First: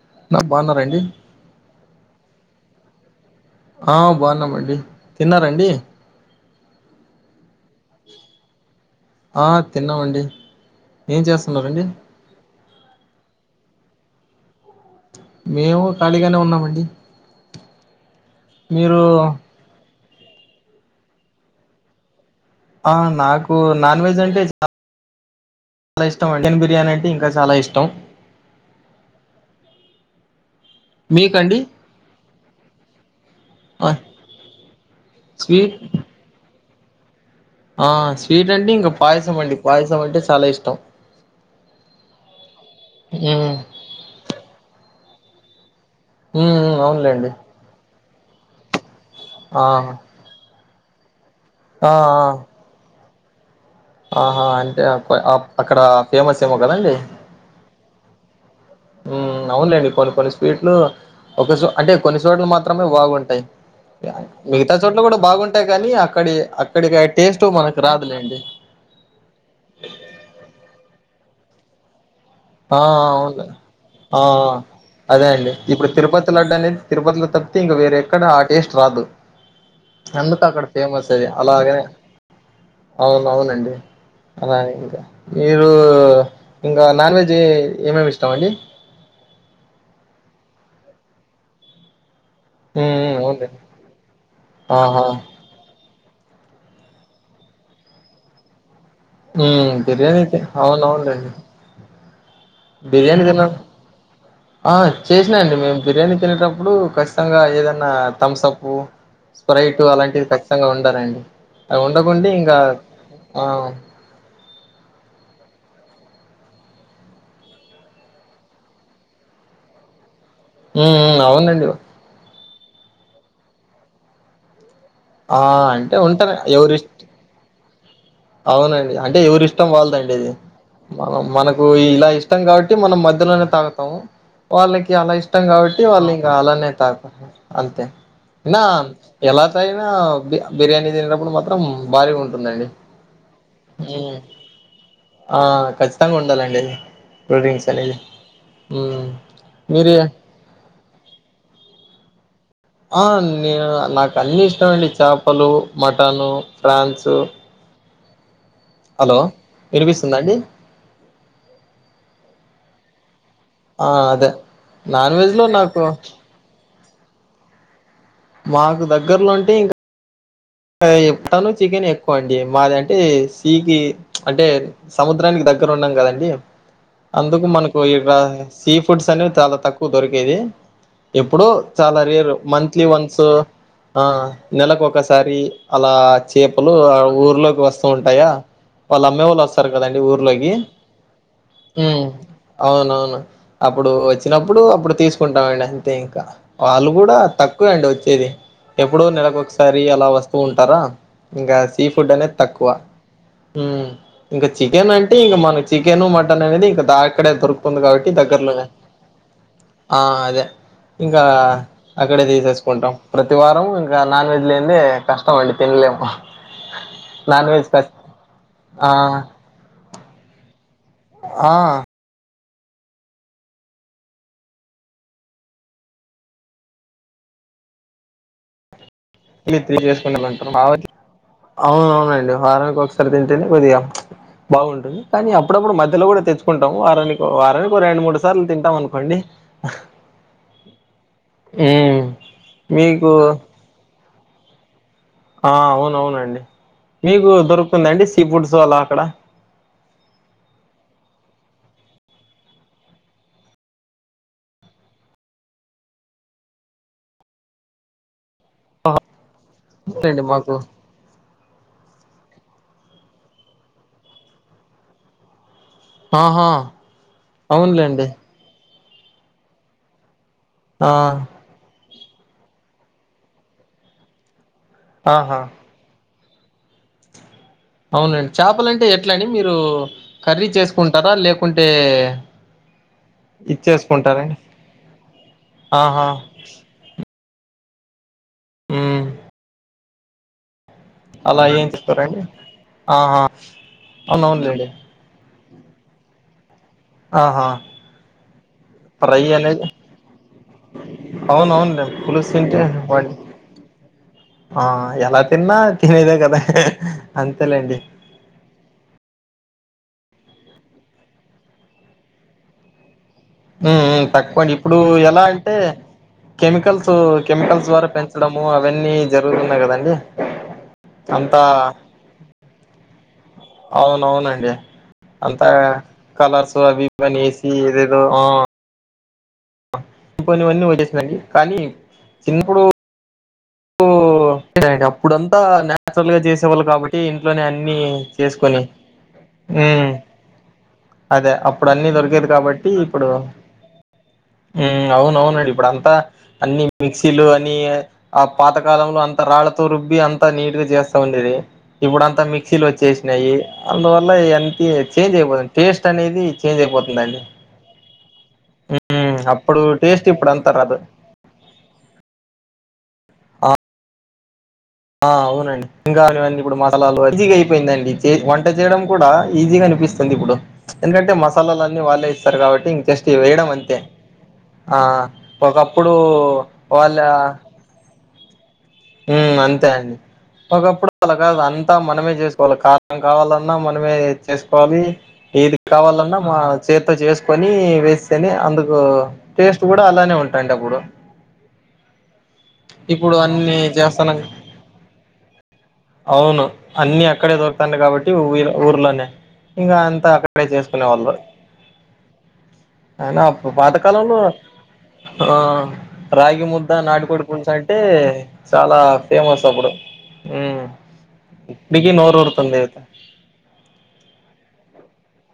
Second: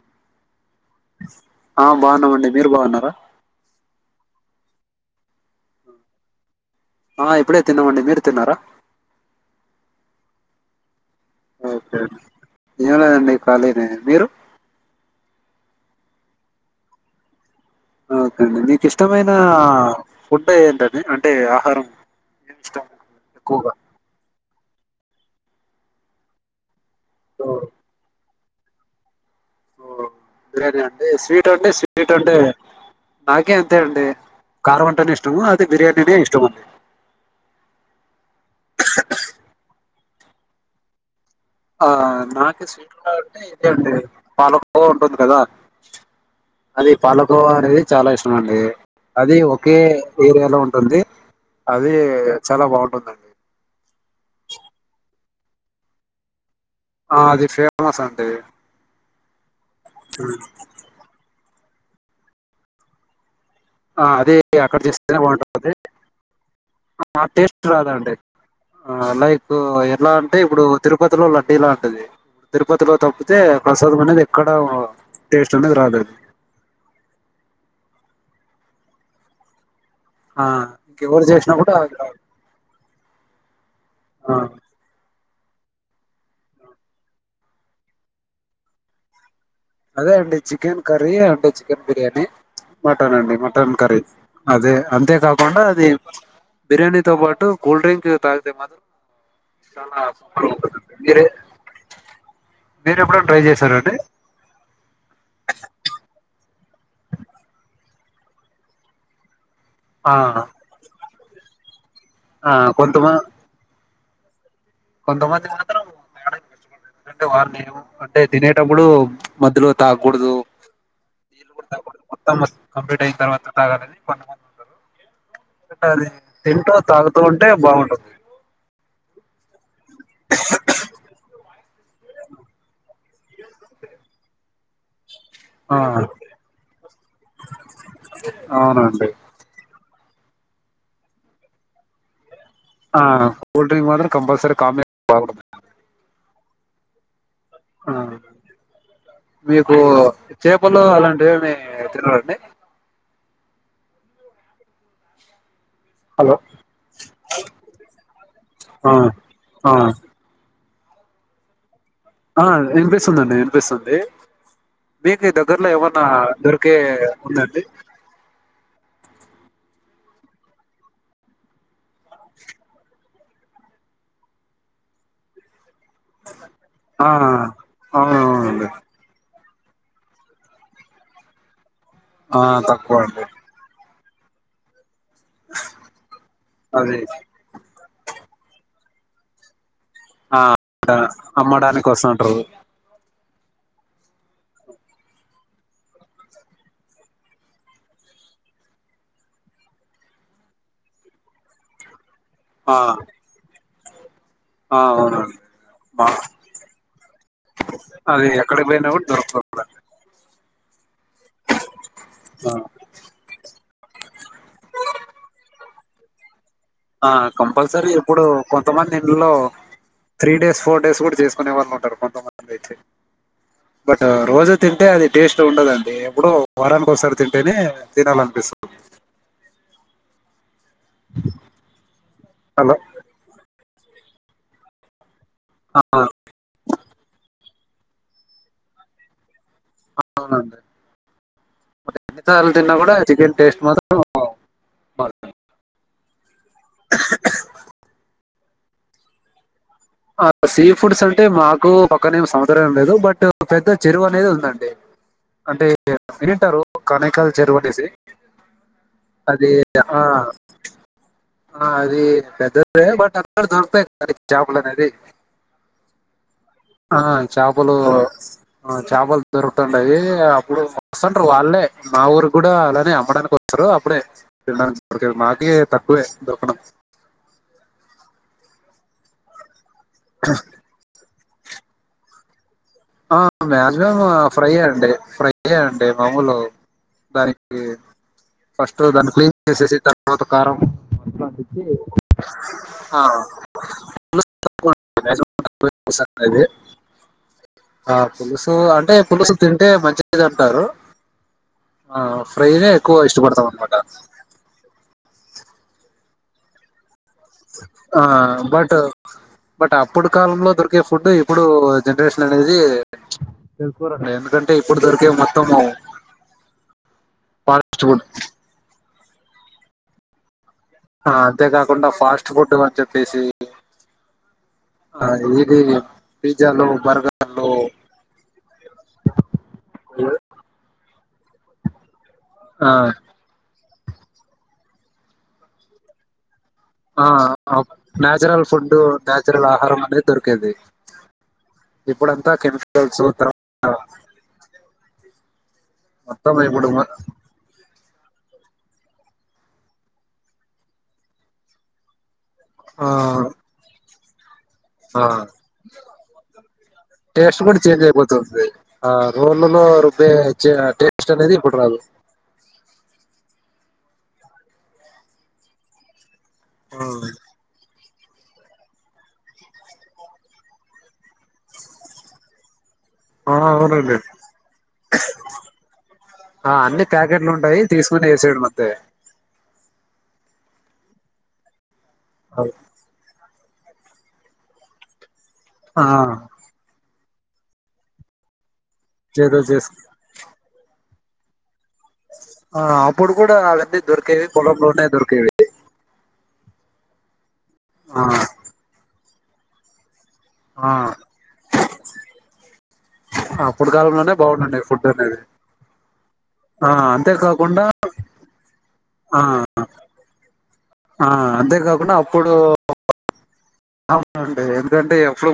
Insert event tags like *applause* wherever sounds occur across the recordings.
*unintelligible* ఆ బావున్నామండి మీరు బావున్నారా ఆ బావున్నామండి తిన్నారా అండి ఆ ఇప్పుడే తిన్నామండి మీరు తిన్నారా తిన్నావండి ఏం చేస్తున్నండి ఓకే అండి. ఏం లేదండి ఖాళీనే మీరు మేము ఖాళీగానే ఉన్నామండి ఓకే అండి నీకు మీరు ఇష్టమైన ఫుడ్ ఏంటది అంటే ఆహారం ఏమి ఇష్టం ఆ నాకు ఎక్కువగా నాన్ వెజ్ అంటే ఆ చాలా ఇష్టం *inaudible* బిర్యానీ అన్ ఇంకా ఓ, చాలా ఇష్టం ఓ బిర్యానీ అండి స్వీట్ మీకండి అంటే స్వీట్ అంటే నాకే అంతే ఆ అండి కారం వంటేనే ఇష్టము అది స్వీట్ బిర్యానీనే ఇష్టం అండి ఆ స్వీట్ అంటడి ఇంకా పాయసం అండి పాయసం అంటే చాలా ఇష్టం ఆ నాకు స్వీట్ అంటే మ్మ్ ఇదే అండి పాలకోవ ఉంటుంది కదా మ్మ్ అది అవునులేండి పాలకోవా అనేది చాలా ఇష్టం అండి అది ఆ ఒకే ఏరియాలో ఉం ఉంది ఆ ఆ అది చాలా బాగుంటుందండి ఆహా అంటే అ అక్కడ ఫేమస్ ఎమో కదా అండి ఆ అది ఫేమస్ అండి ఉ అవునులేండి కొన్ని కొన్ని స్వీట్లు ఒక అంటే కొన్ని చోట్లు మాత్రమే బాగుంటాయి ఆ అదే మిగతా అక్కడ చోట్ల కూడా చేస్తేనే బాగుంటాయి బాగుంటుంది, కానీ అక్కడి అక్కడికి ఆ టేస్ట్ మనకు రాదండి రాదులేండి. లైక్ ఎలా అంటే ఇప్పుడు తిరు తిరుపతిలో లడ్డీలాంటిది ఆ అవును ఆ ఎక్కడ అదే అండి టేస్ట్ అనేది ఇప్పుడు రాదు అది తిరుపతి లాడ్డనేది తిరుపతిలో తప్పితే ఇంక వేరేక్కడ ఆ టేస్ట్ రాదు ఆ అందుకు అక్కడ ఫేమస్ ఇంకెవరు అది చేసినా అలాగ, కూడా నే అది రాదు అవును అవునండి ఆ అలా ఇంకా మీరు ఇంకా నాన్ వెజ్ ది ఏమేమి ఇష్టం అండి అదే అండి chicken curry and chicken biryani హ్మ్ మటన్ హ్మ్. అండి అవునులేండి మటన్ కర్రీ అదే ఆహా అంతే కాకుండా అది బిర్యానీతో పాటు కూల్ డ్రింక్ తాగితే మాత్రం హ్మ్ చాలా బిర్యానీ అయితే సూపర్ ఉంటుందండి మీరే అవునవున్లేండి మీరు ఎప్పుడన్న ట్రై చేశార అండి ఆ చేసినా అండి మేము బిర్యానీ తినేటప్పుడు ఖచ్చితంగా ఏదన్న థమ్సప్పు స్ప్రైట్ ఆ అలాంటివి కచ్చితంగా ఉండాలండి అ ఉండకుండి ఆ ఇంగా కొంతమ ఆ కొంతమంది మాత్రం *inaudible* వారిని ఏమ అంటే తినేటప్పుడు మధ్యలో తాగ్గూడదు హ్మ్ హ్మ్ అవునండి తం కంప్లీట్ అయిన తర్వాత తాగాలని కొంతమంది ఆ ఉంటారు అంటే అది తింటూ ఎవరిష్ట తాగుతూ ఉంటే బాగుంటది అవునండి అంటే ఎవరిస్ టం వాళ్ళదండి ఇది మనం మన ఇలా ఇష్టం గావట్టి మనం మధ్యలోనే తాగతం వాళ్ళకి అలా ఇష్ టం ఆ గావట్టి వాళ్ళు ఇంగా అలానే తాగుతారు అంతే ఇనా అవునండి ఎలా తాగినా బి బిర్యానీ దినేటప్పుడు మాత్రం భారీగా ఉంటుందండి. ఆ కూల్డ్రింక్ మాత్రం ఉమ్ కంపల్సరీ కామి బాగు డి మీకు మీరు చేపలు అలాంటివి మీ తినడండి ఆ నే నాకు అన్ని ఇష్టంమండి చేపలు మటను హలో ఫ్రాన్సు ఆ హలో ఆ వినిపిస్తుందా అండి ఆ ండి ఆ అనిపిస్తుంది అదే నాన్ మీకు వెజ్ ఈ లో దగ్గరలో నాకు ఏవన్నా ద కే ఉందండి మాకు దగ్గర్లో అంటే ఇంకా తను చికెన్ ఎక్కువ అండి మాది అంటే స క అంటే సముద్రానికి దగ్గ ద ఉన్నాం కదండి ఆ అందుకు మనకు ఇ అవునవునండి సీ ఫుడ్స్ అనేవి త తక్కువ దొరికేది ఎప్పుడు చాలా రరు ఆ మంత్లీ తక్కువ వన్స్ అండి ఆ నెలక ఒక ఒకసారి అలా చేపలు అది ఊర్లోకి వస్త ఉంటాయా వాళ్ళు అమ్మే వాళ్ళు వస్తారు కదండి ఆ ఊర్లోకి అమ్మడానికి మ్ వస్తుంటారు అవునవును అప్పుడు వచ్చినప్పుడు అప్పుడు తీసుకుంటామండి అంతే ఇంకా, వాళ్ళు కూడా తక్కువ అండి వచ్చేది ఎప్పుడు నెలకు ఒకసారి అలా వ ఉంటారా ఇంకా స ఫుడ్ అనే తక్కువ ఆ ఇంకా ఆ చికెన్ అంటే అవునండి ఇంకా మనం చికెన్ మా మటన్ అనేది ఇంకా దా ఇక్కడే దొరుకుతుంది కాబట్టి అది దగ్గరలోనే ఎక్కడికి పోయినా కూడా దొరుకుతుంది ఆ అదే ఇంకా అక్కడే ఆ తీసేసుకుంటాం ప్రతివారం ఇంకా నాన్ వెజ్ కష్టమ అండి తినలేమ్ ఆ కంపల్సరీ ఇప్పుడు ఆ కొంతమంది ఇంట్లో త్రీ డేస్ ఫోర్ *unintelligible* కూడా ఆ చేసుకునే వాళ్ళ ఉంట కొంతమంది అయితే బట్ రోజు తింటే అది టేస్ట్ ఉండదండి, ఎప్పుడు వారానికి ఒకసారి తింటేనే తినాలనిపిస్తుంది ఇ త్రీ చేసుకుొ బం అవున అవునండి హలో వారానికి ఒకసారి తింటేనే కొదిగా బాగుంటుంది కానీ అప్పుడప్పుడు ఆ, మధ్యలో కూడా తెచ్చుకుంటాం వారని వారని రెండు మూడు సార్లు తింటాం అనుకోండి అవునండి మరి ఉమ్ ఎన్నిసార్లు తిన్నా కూడా మీకు చికెన్ టేస్ట్ మాత్రం మారదు. ఆ అవునవునండి మీకు దొరుకుతుందండి ఈ ఫుడ్స్ అల అక్కడ ఆ సీ ఫుడ్స్ అంటే మాకు పక్కనేమి సముద్రమేం లేదు బట్ పెద్ద చెరువు అనేది ఉందండి అంటే వినింటారు కనేకాల్ చెరువు అనేసి ఆ అది ఆ అంతేండి మాకు ఆ అది పెద్దదే బట్ అక్కడ దొరుకుతాయి *inaudible* చాపలనేది ఆహా ఆ చేపలు అవునులేండి ఆ చేపలు దొరుకుతాండాయి ఆ ప్పుడు ఆ వస్తాంటారు వాళ్ళే మా ఊరుకి కూడా అలానే అమ్మడానికి వస్తారు అప్పుడే *inaudible* ఆహా మాకీ తక్కువే దొరకడం అవునండి చేపలంటే ఎట్లండి మీరు కర్రీ చేసుకుంటారా లేక్ కుంటే ఆ మ్యాక్సిమమ్ ఫ్రై యే అండి ఫ్రై యే అండి ఆహా మాముూలు దాని కి ఫస్ట్ మ్మ్ ద కస మత్కారం అలా ఏం చెప్పరండి ఆ, ఆహా పులుసు అవునవును లేండి తక్కువ *inaudible* అనేది ఆహా ఆ పులుసు అంటే ఫ్రై పులుసు అనేది తింటే మంచిది అంటారు అవునవునులే ఆ పులుసు తింటే ఫ్రైనే ఎక్కువ వాడి ఇష్టపడతాం అనమాట ఆ ఎలా తిన్నా తినదా కద ఆ బట్ బట్ అప్పుడు కాలంలో దొరికే ఫుడ్ ఇప్పుడు జనరేషన్ అనేది తెలుసుకోరండి తక్కువండి ఎందుకంటే ఇప్పుడు దొరికే ఎలా మొత్తం అంటే కెమికల్స్ కెమికల్స్ ఫాస్ట్ ద్వారా ఫుడ్ పెంచడము అవన్నీ జరుగుతున్నాయి కదండి అంతా అంతే కాకుండా ఫాస్ట్ ఫుడ్ మ పసి అవున అవునండి అంతా ఇది కలర్స్ పిజ్జాలు అవి ఇని బర్గర్లు ఏసి ఏదేదో ఇం పోనివన్నీ వచ్చేసినండి కానీ చిన్నప్పుడు అప్పుడంతా నచురల్ గా చేసి కాబట్టి ఇంట్లోనే అన్ని న్యాచురల్ చేసుకొని ఫుడ్ న్యాచురల్ ఆహారం అనేది దొరికేది అదే అప్పుడు అన్ని దొరికేది ఇప్పుడంతా కాబట్టి కెమికల్స్ ఇప్పుడు హ అవునవును ఇప్పుడ అంతా మొత్తం అన్ని ఇప్పుడు మ- మిక్సీలు అని ఆ పాత కాలంలో అంత రాళ్తో రుబ్బి అంతా నీట్గా చేస్తా ఉండేది ఇప్పుడుంతా మిక్సీలో ఆ, వచ్చేసినాయి అందువల్ల మళ్ళా ఇ ఆ అయిపోతుందండి టేస్ట్ కూడా చేంజ్ అయిపోతుంది, ఆ ఉమ్ అప్పుడు రోళలో టేస్ట్ రుబ్బే ఇప్పుడు చే అంతా రాదు టేస్ట్ అనేది ఇప్పుడు రాదు. ఆ ఆ అవునండి ఇంకా అని ఇప్పుడు మసాలాలు మంచిగా అయిపోయిందండి వంట చేయడం కూడా ఈజీగా అనిపిస్తుంది ఇప్పుడు ఎందుకంటే మసాలాలన్నీ వాళ్ళే ఇస్తారు కాబట్టి ఇం జస్ట్ ఆ వేయడం అంతే అవునండి ఆ ఒకప్పుడు వాళ్ళ చేయడమంతే ఉ అంతే అండి తా మనమే చేసుకోవాలి కారం కావాలన్నా న్నా మనమే చేసుకోవాలి ఏది ఆ కావాలన్నా మా చేత్తో చేసు పని వేస్తేనే అందుకు చేతో టేస్ట్ చేసు కూడా అలానే ఉంటాండె అప్పుడు ఆ అప్పుడు ఇప్పుడు కూడా అన్ని అవన్నీ చేస్తానం దొరికేవి పొలంలోనే దొరికేవి అవును అన్ని అక్కడే దొర తాంది ఆ కాబట్టిఊ ఊర్లోనే ఇంకా అంత అక్కడ అక్కడే ఆ చేసుకునే వాళ్ళు అయినా అప్పుడు కాలంలోనే పాతకాలంలో బాగుండండి ఫుడ్ అనేది రాగి ఆ ముద్దా అంతేకాకుండా నాటుకోడి ే *unintelligible* ఆ ఫేమస్ అప్పుడు ఆ ఇప్పటికీ అంతేకాకుండా నోరు అప్పుడు ఊరుతుంది అవునండి ఎందుకంటే ఎప్పుడు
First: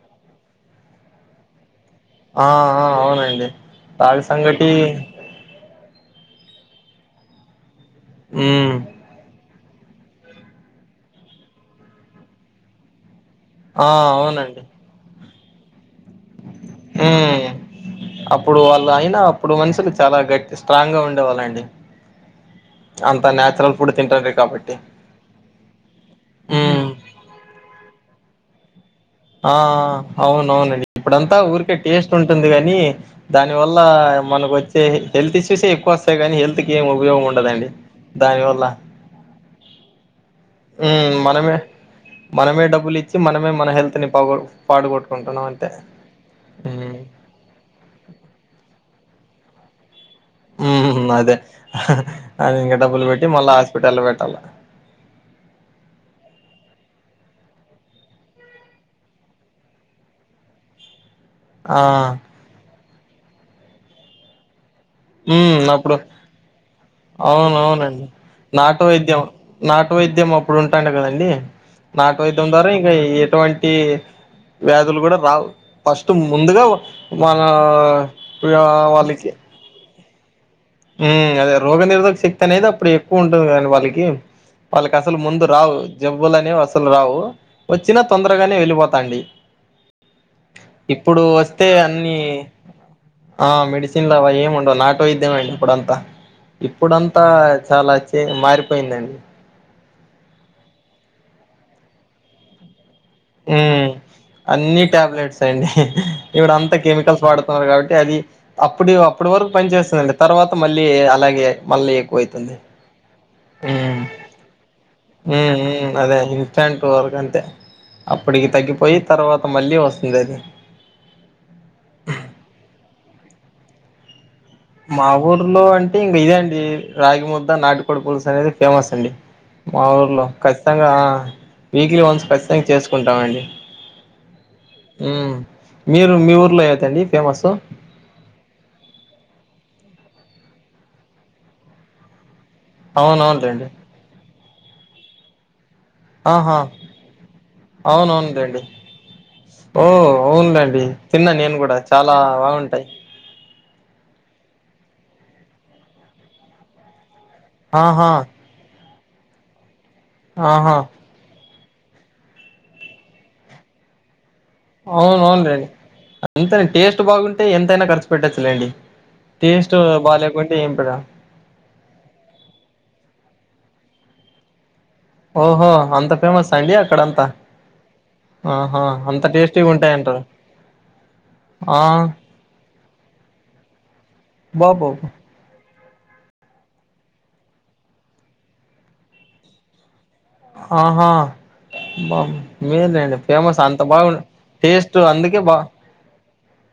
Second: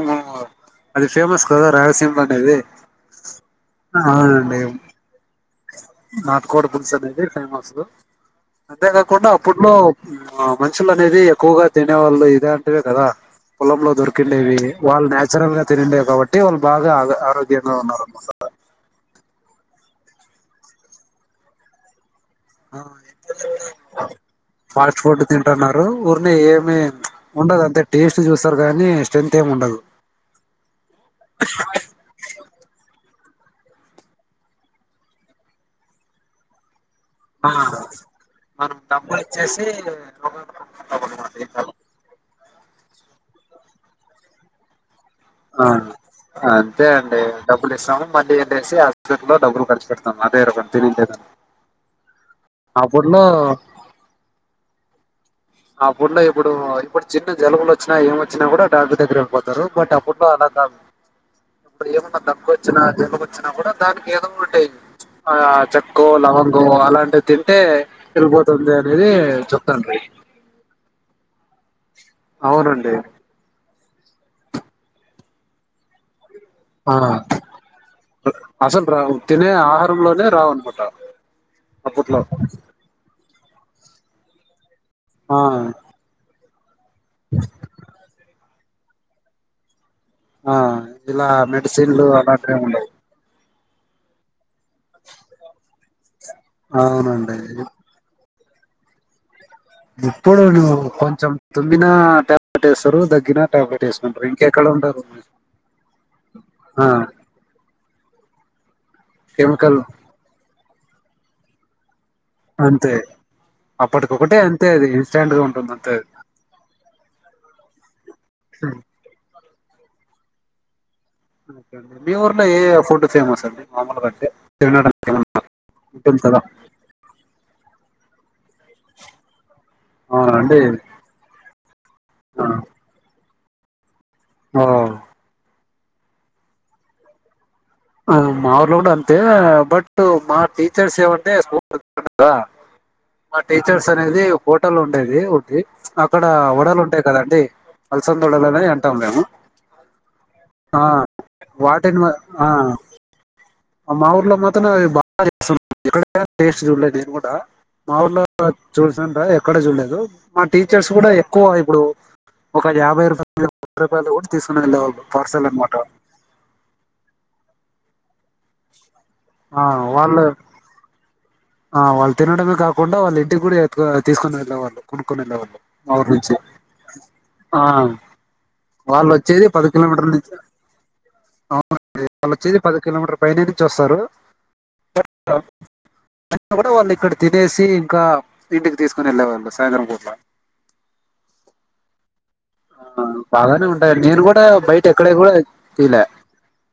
అది ఫేమస్ కదా రాయలసీమ ఆ అనేది అవునండి రాగి సంగటి నాటు కోడి పుల్స్ అనేది ఫేమస్ ఉమ్ అంతేకాకుండా అప్పుడు ఇంట్లో మనుషులు అనేది ఎక్కువగా తినే వాళ్ళు ఇదే అంటివే కదా ఆ పొలంలో దొరికిండేవి అవునండి వాళ్ళు నాచ్ ఇసర తండ *unintelligible* కాబట్టి వాళ్ళు బాగా ఆ ఉమ్ ఆరోగ్యంగా ఉన్నారు *unintelligible* ర మ సాలా అప్పుడు వాళ్ళు అయినా అప్పుడు మనుషులు చాలా గట్టి స్ట్రాంగ్గా ఉండేవాళ్ళండి అంత న్యాచురల్ ఫుడ్ తింటారు కాబట్టి ఫాస్ట్ ఫుడ్ తింటున్నారు ఊరిని ఏమి ఉమ్ ఉండదు అంతే టేస్ట్ చూస్తారు గానీ ఆ అవునవునండి ఇప్పుడంతా ఊరికే టేస్ట్ ఉంటుంది కాని దాని వల్ల మనకు వచ్చే హెల్త్ ఇష్యూసే ఎక్కువ వస్తాయి కానీ హెల్త్ క ఏం ఉపయోగం ఆ ఉండదండి దానివల్ల మనం డబ్బులు ఇచ్చేసి మ్మ్ మనమే *unintelligible* మనమే డబ్బులు ఇచి మనమే మన హెల్త్ అతని పా పాడుగొట్ అ అంతే అండి డబ్బులు ఇస్తాము మళ్ళీ ఏసి హస్లో డబ్బులు స సార్ ఉ అదే అది ఇంకా డబ్బులు అప్పట్లో పెట్టి మళ్ళా హాస్పిటల్ లో పెట్టాల అప్పట్లో ఇప్పుడు ఇప్పుడు చిన్న జలుబులు వచ్చినా ఏం వచ్చినా కూడా డాక్టర్ దగ్గర వెళ్ళిపోతారు, బట్ అప్పుట్లో అలా కాదు ఆ ఇప్పుడు ఏమన్నా తక్కువ వచ్చిన జలుబొచ్చినా కూడా దానికి ఏదో ఒకటి ఆ మ్మ్ అప్పుడు చెక్కు లవంగో అలాంటివి తింటే అవునవునండి వెళ్ళిపోతుంది అనేది చెప్తాంట్రి ఇప్పుడు ఉంటాండ కదండి నాటు వైద్యం ద్వారా ఇంకా అవునండి ఎటువం టీ వ్యాధులు కూడా రావు ఫస్ట్ ముందుగా ఆ వాన *unintelligible* వాళ్ళకి రంలోనే రావును ఊ అదే రోగ నిరోధక శక్తి అనేది అప్పుడు ఎక్కువున్ టుందని అని వాలికి వాళ్ళకి అసలు ఆ ముందు రావు జబ్బులనేవి తులు రావు వచ్చినా తొందరగానే వెలి పోతాండి ఆ ఇలా మెడిసిన్లు అన్ని అలాంటివేం ఉండవు ఆ మెడిసిన్ లు అవా ఏం ఉండవు నాటు వైద్యమైన్ ప్పుడంతా ఇప్పుడంతా అవునండి చాలా తే మారిపోయిందండి ఇప్పుడు నువ్వు కొంచెం తుమ్మినా టబ్లెట్ ఏస్ ఊ అన్నీ ఉంటారు టాబ్లెట్స్ అండి ఇప్పుడు అంతా ఆ కెమికల్స్ వాడుతున్నారు కాబట్టి అది అప్పుడివి అప్పుడు వరకు పని కెమికల్ చేేస్తదండి తరువా మళ్ళీ అలాగే మళ్ళీ అంతే హ్మ్మ్ అప్పటికొకటే అంతే అది ఇన్స్టాంట్ గా ఉంటుంది అంతే హ్మ్మ్ అదే ఇన్స్టంట్ వరకు అంతే అప్పటికి తగ్గిపోయి తర్వా మళ్ళీ వస్తుంది‌‌ అది సేమ్ వొస్తది మామూలుబట్టె మా ఊర్లో అంటే ఇంగ ఇదే అండి రాగి ము ద్ద నాటికోడు పులుసు అనేది. ఫేమస్ అండి మా ఊర్లో అవునా అండి ఖచ్చితంగా వీక్లీ వన్స్ ఖచ్చితంగా చేసుకుంటామండి. ఓ ఊ మీరు మీ ఊర్లో ఏంటండి ఫేమస్సు ఉ మా ఊర్లో కూడా అంతే బట్ మా టీచర్స్ ఏమంటే స్కూల్లో తినరు కదా మా అవునవునులేండి టీచర్స్ అనేది. హోటల్ ఉండేది ఒకటి అక్కడ ఆహా! వడలు ఉంటాయి కదండి అలసంద వడలు అవునవునులేండి. అని అంటాం మేము ఓ ఆ అవునులేండి. తిన్నా నేను కూడా వాటిని చాలా మ- ఆ బాగుంటాయి. మా ఊర్లో మాత్రం అవి బాగా చేస్తున్నారు. ఎక్కడ టెస్ట్ చూడలే నేను కూడ డా మా ఆహా ఊర్లో చూసింటా ఎక్కడ చూడలేదు. మా ఆహా టీచర్స్ కూడా ఎక్కువ అవి ఇప్పుడు ఒక యాభై రూపాలు రూపాయలు కూడా తీసుకుని వెళ్ళేవాళ్ళు అవును అవును పార్సల్ లేండి. అనమాట అంతేలే టేస్ట్ బాగుంటే ఎంతైనాఖర్చు పెట్టచ్చులేండి. ఆ టేస్ట్ వాళ్ళు బాలేకుంటే ఏం పెడ ఆ వాళ్ళు తినడమే కాకుండా వాల్లు ఇంటికి కూడా ఎత్కో తీసుకోని వెళ్ళేవాళ్ళు. కొనుక్కొని వెళ్ళేవాళ్ళు ఓహో! మా ఊరు అంత నుంచి ఫేమస్ అండి అక్కడంత ఆ ఆహా వాళ్ళు అంత వచ్చేది పది టేస్టీగా ఉంటాయి కిలోమీటర్ల అంటారు నుంచి ఆ వాళ్ళు వచ్చేది పది కిలోమీటర్ పైనే నుంచి వస్తారు. బాబ్ బా బో అయినా కూడా వాళ్ళు ఇక్కడ తినేసి ఇంకా ఇంటికి తీసుకుని వెళ్ళేవాళ్ళు సాయంత్రం పూట్ల ఆహా! బమ్ మేలేండి ఫేమస్ బాగానే అంత ఉంటాయండి బాగున్ నేను కూడా బయట టేస్ట్ ఎక్కడ కూడా అందుకే బా తీలే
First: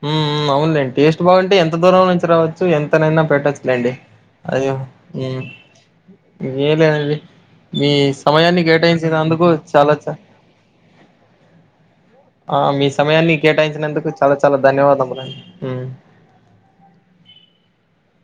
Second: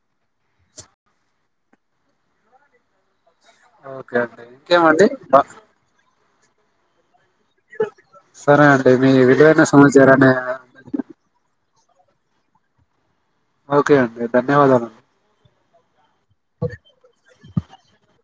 ఊ ఊ అవునులేండి టేస్ట్ బాగుంటే ఎంత దూరం నుంచి రావచ్చు ఎంతనైనా పే ఓకే అండి ఇంకేమండి బ ఇంకేం లేదండి. మీస్ సరే అండి మీ విలువైన సమాచారాన్ని ఆ మీస్ సమయాన్ని ఓకే కేటాయించినందుకు అండి చాలా చాలా ధన్యవాదాలు ధన్యవాదములండి. *unintelligible*